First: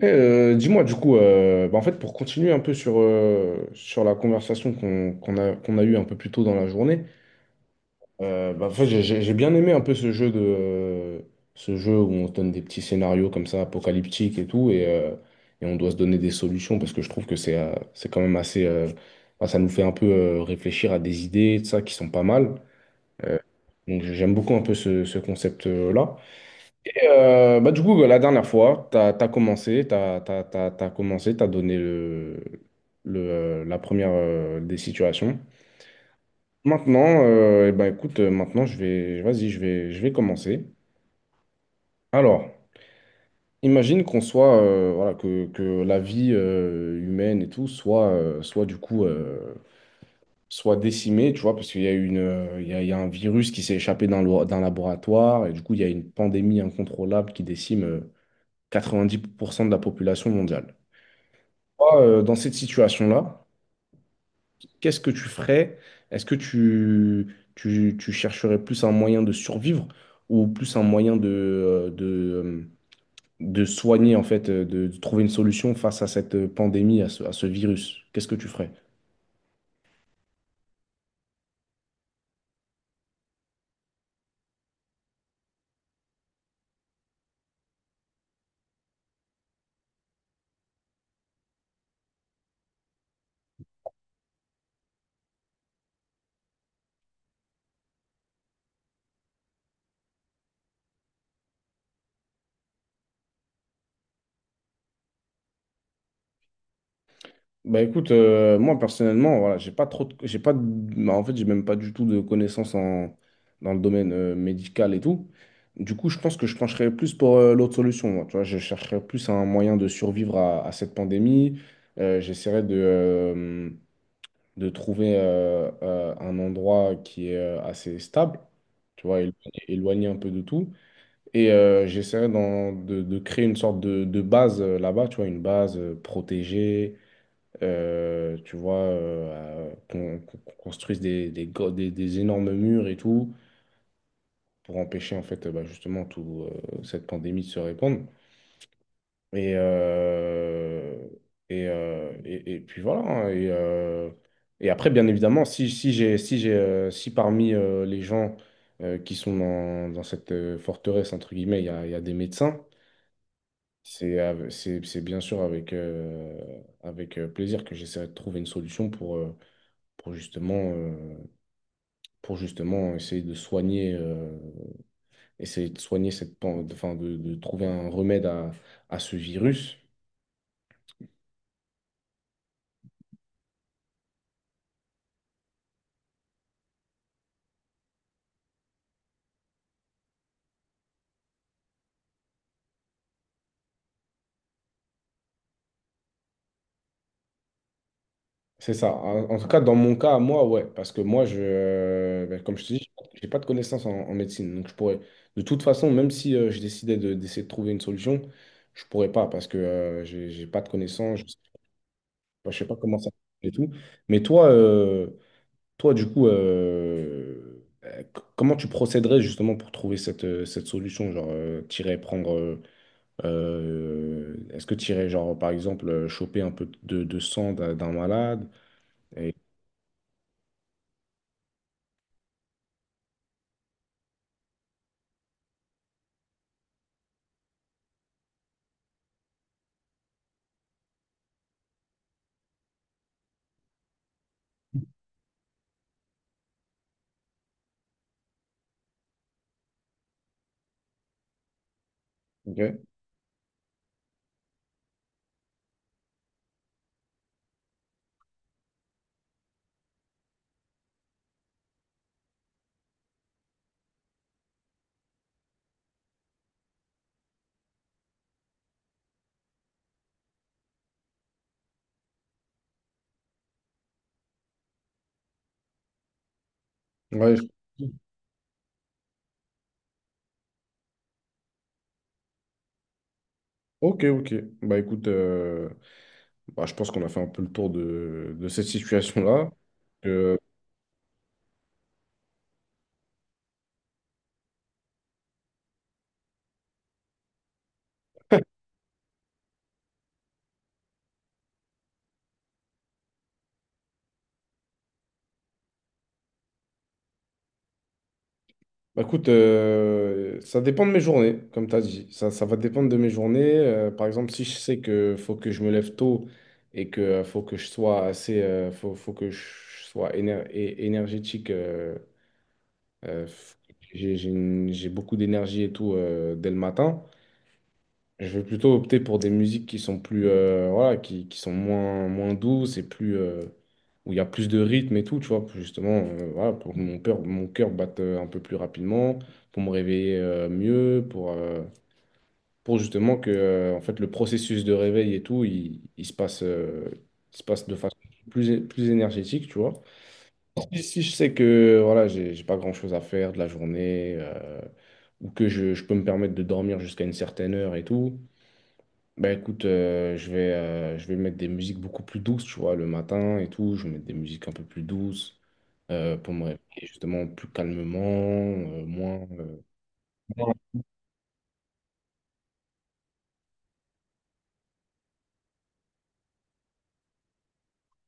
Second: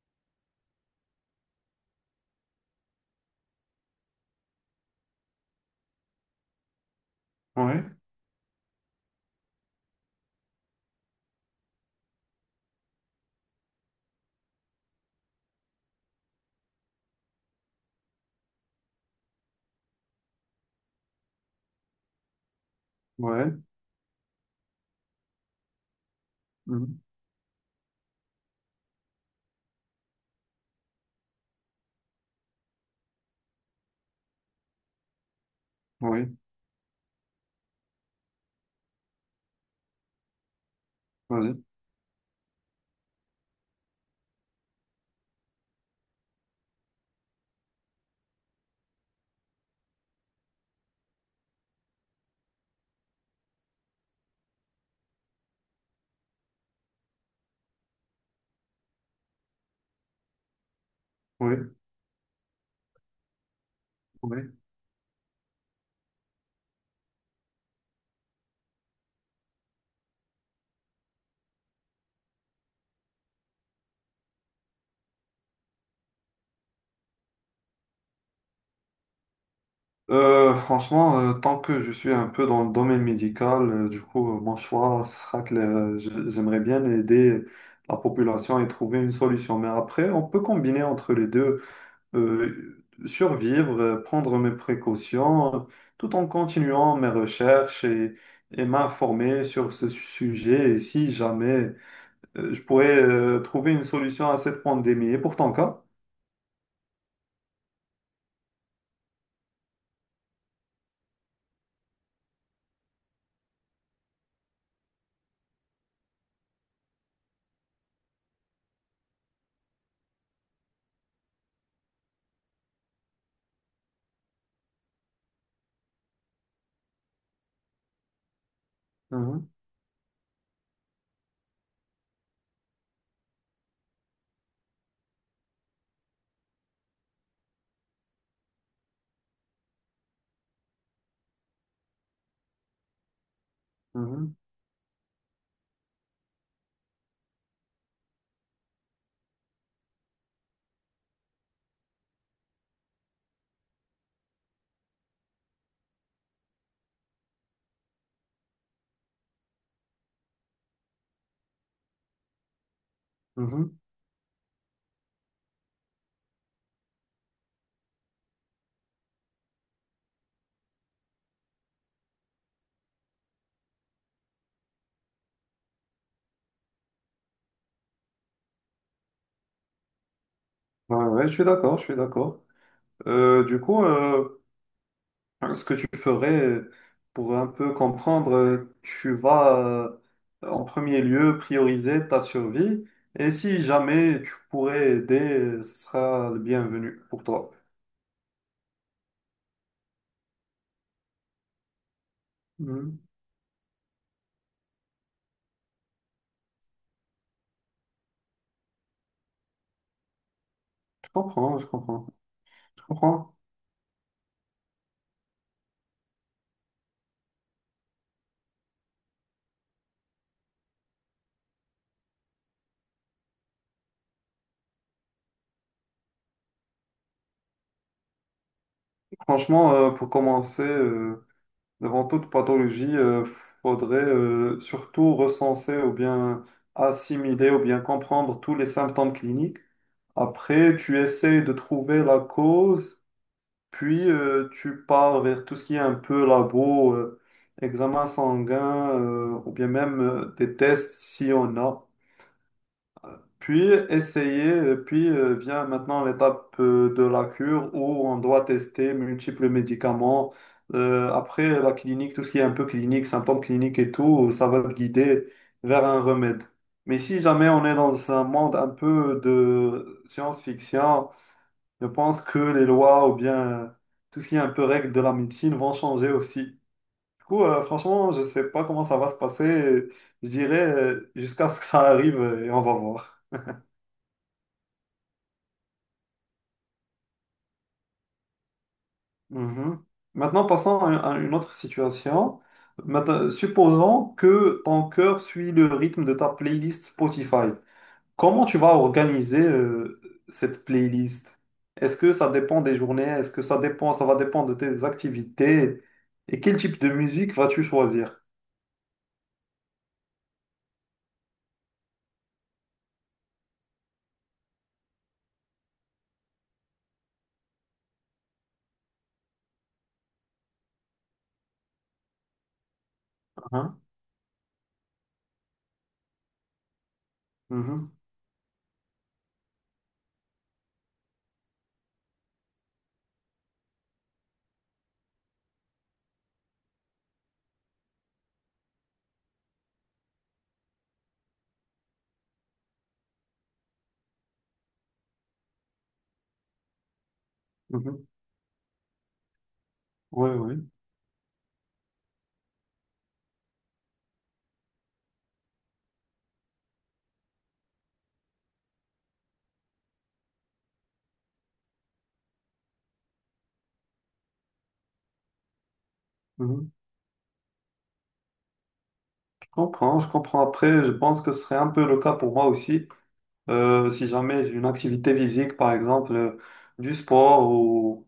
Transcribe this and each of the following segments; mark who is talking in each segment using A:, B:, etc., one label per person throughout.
A: Dis-moi du coup, pour continuer un peu sur, sur la conversation qu'on a, qu'on a eue un peu plus tôt dans la journée,
B: Ouais,
A: en fait, j'ai bien aimé un peu ce jeu de ce jeu où on se donne des petits scénarios comme ça, apocalyptiques et tout, et on doit se donner des solutions parce que je trouve que c'est quand même assez. Bah, ça nous fait un peu réfléchir à des idées, de ça, qui sont pas mal. Euh,
B: ouais,
A: donc j'aime beaucoup un peu ce, ce concept-là.
B: mhm,
A: Du coup, la dernière fois, tu as, commencé, tu as, commencé, tu donné le, la première des situations.
B: oui,
A: Maintenant, eh ben, écoute, maintenant, vas-y, je vais commencer.
B: vas-y,
A: Alors, imagine qu'on soit, voilà, que la vie humaine et tout soit du coup, soit décimée, tu vois, parce qu'il y a une, il y a un virus qui s'est échappé d'un laboratoire et du coup, il y a une pandémie incontrôlable qui décime 90% de la population mondiale.
B: oui,
A: Toi, dans cette situation-là,
B: oui.
A: qu'est-ce que tu ferais? Est-ce que tu, tu chercherais plus un moyen de survivre ou plus un moyen euh, de soigner, en fait, de trouver une solution face à cette pandémie, à ce virus? Qu'est-ce que tu ferais?
B: Franchement, tant que je suis un peu dans le domaine médical, du coup, mon choix sera que j'aimerais bien aider la population et trouver une solution. Mais après, on peut combiner entre les deux, survivre, prendre mes précautions, tout en continuant mes recherches et m'informer sur ce sujet. Et si jamais, je pourrais trouver une solution à cette pandémie. Et pour ton cas?
A: Bah écoute, moi personnellement, voilà, j'ai pas de- bah, en fait, j'ai même pas du tout de connaissances en, dans le domaine médical et tout. Du coup, je pense que je pencherais plus pour l'autre solution. Moi, tu vois, je chercherais plus un moyen de survivre à cette pandémie. J'essaierais de trouver un endroit qui est assez stable, tu vois, éloigné un peu de tout. Et j'essaierais de créer une sorte de base là-bas, tu vois, une base protégée tu vois, qu'on construise des, des énormes murs et tout,
B: Mhm,
A: pour empêcher en fait, bah, justement tout, cette pandémie de se répandre. Et, euh, et et puis voilà. Hein, et après, bien évidemment, si j'ai, si parmi les gens qui sont dans, dans cette forteresse, entre guillemets, il y a des médecins,
B: mhm.
A: c'est bien sûr avec plaisir que j'essaierai de trouver une solution pour justement, euh, pour justement essayer de essayer de soigner cette, enfin, de trouver un remède à ce virus.
B: Ouais, ouais, je suis d'accord, je suis d'accord. Du coup, ce que tu ferais pour un peu comprendre, tu vas en premier lieu prioriser ta survie et si jamais tu pourrais aider, ce sera le bienvenu pour toi.
A: C'est ça. En, en tout cas, dans mon cas, moi, ouais, parce que moi, ben, comme je te dis,
B: Mhm.
A: j'ai pas de connaissances en, en médecine, donc je pourrais, de toute façon, même si je décidais de, d'essayer de trouver une solution, je pourrais pas parce que j'ai pas de
B: Je
A: connaissances,
B: comprends, je comprends,
A: je sais pas
B: je
A: comment ça
B: comprends.
A: et tout. Mais toi, euh, Toi, du coup, comment tu procéderais justement pour trouver cette, cette solution? T'irais prendre. Est-ce que t'irais, genre, par exemple, choper un peu de sang d'un malade? Et...
B: Franchement, pour commencer, devant toute pathologie, faudrait surtout recenser ou bien assimiler ou bien comprendre tous les symptômes cliniques. Après, tu essayes de trouver la cause, puis tu pars vers tout ce qui est un peu labo, examen sanguin, ou bien même des tests si on a.
A: Ok.
B: Puis essayer, puis vient maintenant l'étape de la cure où on doit tester multiples médicaments. Après la clinique, tout ce qui est un peu clinique, symptômes cliniques et tout, ça va te guider vers un remède. Mais si jamais on est dans un monde un peu de science-fiction, je pense que les lois ou bien euh, tout ce qui est un peu règles de la médecine vont changer aussi. Du
A: Ouais,
B: coup, franchement, je ne sais pas comment ça va se passer. Je dirais jusqu'à ce que ça arrive et on va voir.
A: ok, ok. Bah écoute, bah, je pense qu'on a fait un peu le tour de cette situation-là.
B: Mhm. Maintenant, passons à une autre situation. Maintenant, supposons que ton cœur suit le rythme de ta playlist Spotify. Comment tu vas organiser cette playlist? Est-ce que ça dépend des journées? Est-ce que ça dépend, ça va dépendre de tes activités? Et quel type de musique vas-tu choisir?
A: Bah, écoute, ça dépend de mes journées, comme tu as dit. Ça va dépendre de mes journées. Par exemple, si je sais que faut que je me lève tôt et que faut que je sois assez, faut, faut que je sois énergétique, euh, f-
B: Hein.
A: j'ai beaucoup d'énergie et tout dès le matin.
B: Mhm,
A: Je vais plutôt opter pour des musiques qui sont plus, voilà, qui sont moins, moins douces et plus, où il y a plus de rythme et tout, tu vois, pour justement, voilà, pour que mon cœur batte un peu plus rapidement, pour me réveiller mieux, pour justement que, en fait, le processus de réveil et tout, il se passe de façon
B: mhm.
A: plus, plus énergétique, tu vois.
B: Oui, oui.
A: Si, si je sais que, voilà, j'ai pas grand-chose à faire de la journée, ou que je peux me permettre de dormir jusqu'à une certaine heure et tout. Bah écoute, je vais mettre des musiques beaucoup plus douces, tu vois, le matin et tout. Je vais mettre des musiques un peu plus douces pour me réveiller
B: Mhm.
A: justement plus calmement, euh, moins.
B: Je
A: euh.
B: comprends, je comprends. Après, je pense que ce serait un peu le cas pour moi aussi. Si jamais j'ai une activité physique, par exemple, du sport ou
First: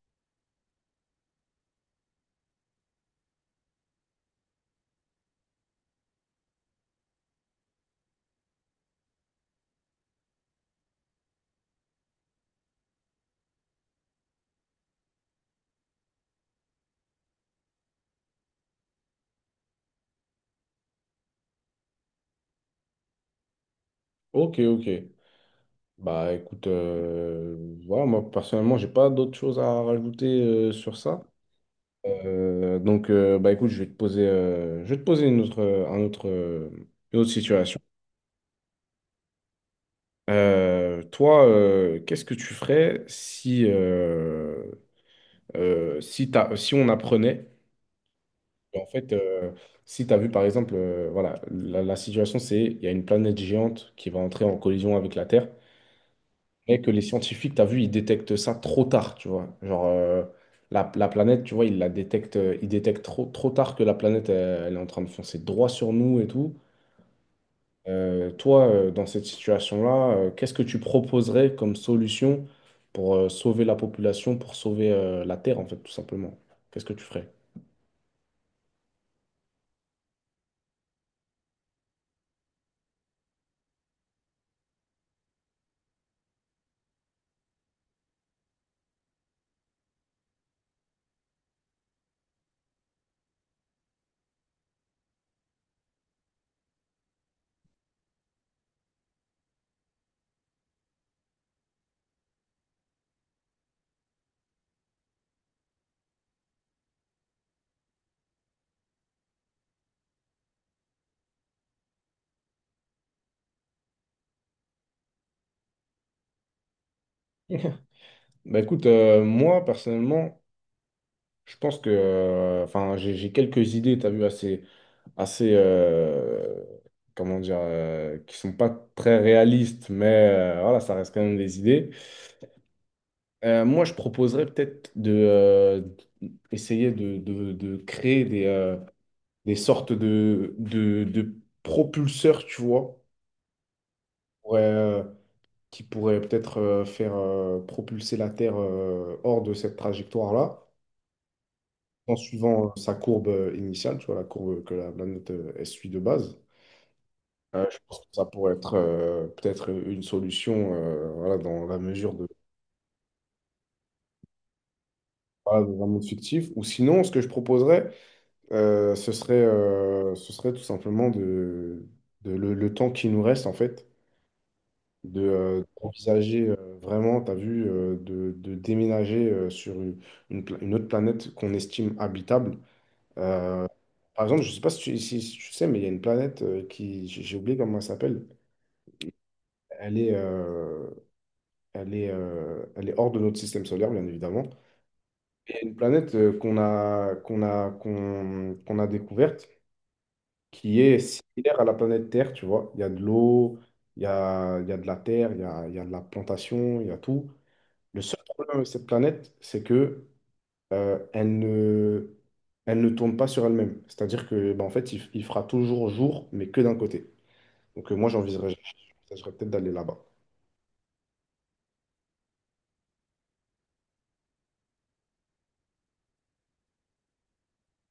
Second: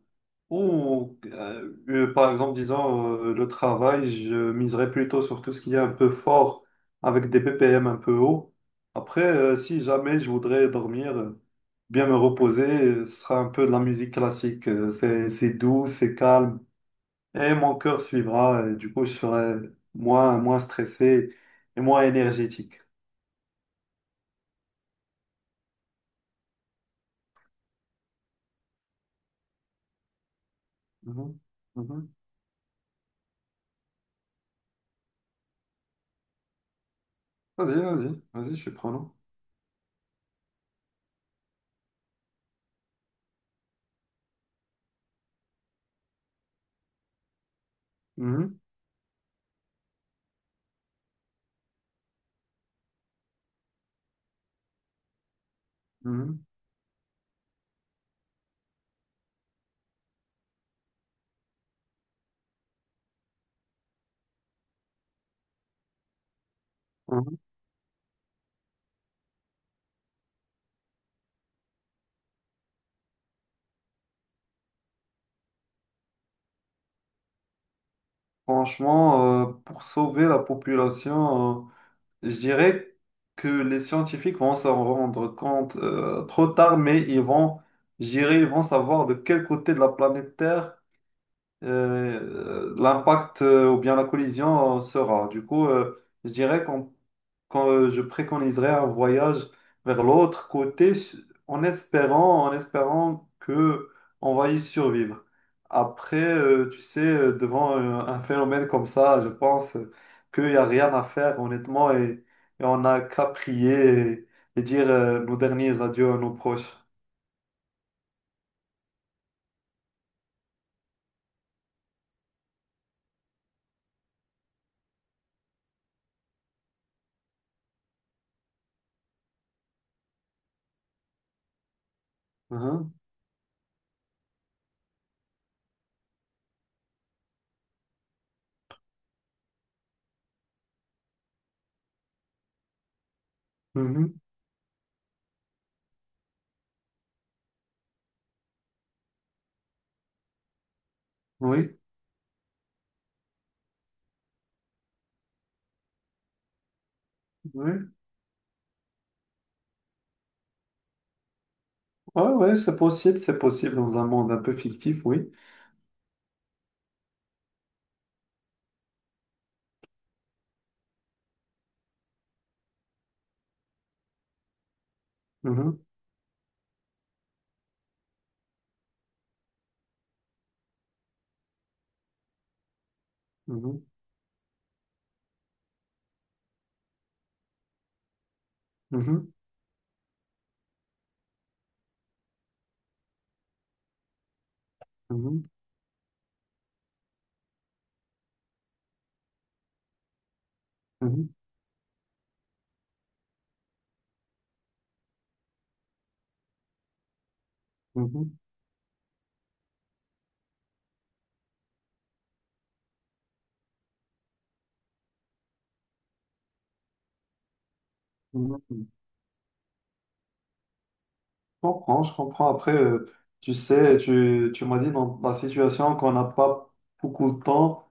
B: ou par exemple, disons, le travail, je miserais plutôt sur tout ce qui est un peu fort, avec des BPM un peu hauts. Après, si jamais je voudrais dormir, bien me reposer, ce sera un peu de la musique classique. C'est doux, c'est calme, et mon cœur suivra, et du coup, je serai moins, moins stressé et moins énergétique.
A: Ok, ok. Bah écoute, voilà, moi personnellement, j'ai pas d'autres choses à rajouter sur ça.
B: Mhm, mhm.
A: Donc bah écoute, je vais te poser une autre, un autre, une autre
B: Vas-y,
A: situation.
B: vas-y, vas-y, je suis prenant.
A: Toi, qu'est-ce que tu ferais si, si on apprenait
B: Mhm,
A: en fait, si tu as vu par exemple, voilà, la situation c'est il y a une planète géante qui va entrer en collision avec la Terre,
B: mhm,
A: mais que les scientifiques, tu as vu, ils détectent ça trop tard, tu vois. La, la planète, tu vois, ils la détectent, ils détectent trop, trop tard que la planète, elle, elle est en train de foncer droit sur nous et tout.
B: mhm.
A: Toi, dans cette situation-là, qu'est-ce que tu proposerais comme solution pour sauver la population, pour sauver la Terre, en fait, tout simplement? Qu'est-ce que tu ferais?
B: Franchement, pour sauver la population, je dirais que les scientifiques vont s'en rendre compte trop tard, mais ils vont, je dirais, ils vont savoir de quel côté de la planète Terre l'impact ou bien la collision sera. Du coup, je dirais qu'on quand, je préconiserais un voyage vers l'autre côté en espérant que on va y survivre. Après, tu sais, devant un phénomène comme ça, je pense qu'il n'y a rien à faire, honnêtement, et on n'a qu'à prier et dire nos derniers adieux à nos proches.
A: Bah écoute, moi personnellement, je pense que, enfin, j'ai quelques idées, tu as vu, assez, assez, comment dire, qui sont pas très réalistes, mais voilà, ça reste quand même des idées.
B: Mhm.
A: Moi, je proposerais peut-être de essayer de, de créer des sortes de propulseurs, tu vois,
B: Mhm.
A: pour, euh, qui pourraient peut-être faire propulser la Terre hors de cette trajectoire-là,
B: Oui,
A: en suivant sa courbe initiale, tu vois, la courbe que la planète elle suit de base. Je
B: oui.
A: pense que ça pourrait être peut-être une solution, voilà, dans la mesure
B: Ouais,
A: de,
B: ouais, c'est possible dans un monde un peu fictif, oui.
A: voilà, dans un monde fictif. Ou sinon, ce que je proposerais, ce serait tout simplement de le temps qui nous reste, en fait,
B: Mhm.
A: d'envisager vraiment, tu as vu, de déménager sur une, une autre planète qu'on estime habitable. euh,
B: Mhm.
A: Par exemple, je ne sais pas si tu, si tu sais, mais il y a une planète qui, j'ai oublié comment elle s'appelle.
B: Mhm.
A: Elle est, euh, elle est hors de notre système solaire, bien évidemment.
B: Mhm.
A: Et une planète qu'on a découverte qui est similaire à la planète Terre, tu vois. Il y a de l'eau, il y a de la terre, il y a de la plantation, il y a tout. Le seul
B: Mhm.
A: problème avec cette planète, c'est que euh, elle ne, elle ne tourne pas sur elle-même. C'est-à-dire que, bah, en fait, il fera toujours jour, mais que d'un côté. Donc moi,
B: Mhm. Mhm.
A: j'envisagerais peut-être d'aller là-bas.
B: Je comprends, je comprends. Après, tu sais, tu m'as dit dans la situation qu'on n'a pas beaucoup de temps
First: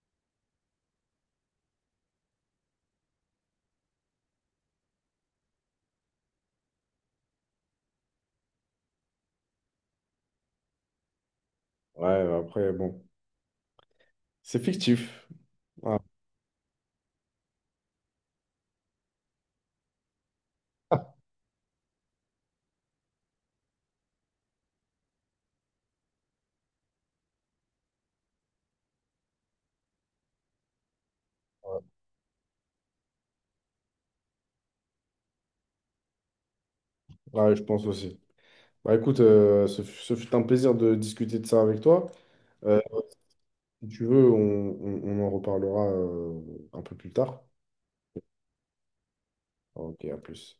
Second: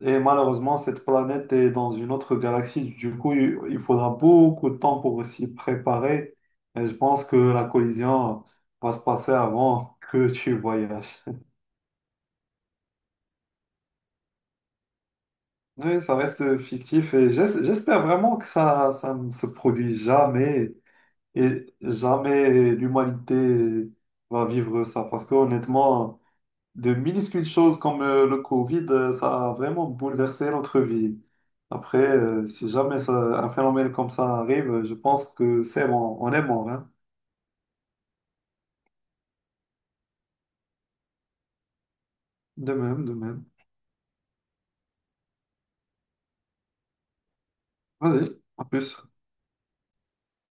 B: et malheureusement, cette planète est dans une autre galaxie. Du coup, il faudra beaucoup de temps pour s'y préparer. Et je pense que la collision va se passer avant que tu voyages.
A: Ouais, bah, après, bon, c'est fictif. Ouais,
B: Oui, ça reste fictif et j'espère vraiment que ça ne se produit jamais et jamais l'humanité va vivre ça parce que honnêtement, de minuscules choses comme le Covid, ça a vraiment bouleversé notre vie. Après, si jamais un phénomène comme ça arrive, je pense que c'est bon, on est mort, hein.
A: ouais, je pense aussi. Bah écoute, ce fut un plaisir de discuter de ça avec toi.
B: De
A: Euh,
B: même, de même.
A: Si tu veux, on en reparlera un peu plus tard.
B: Vas-y, en plus.
A: Ok, à plus.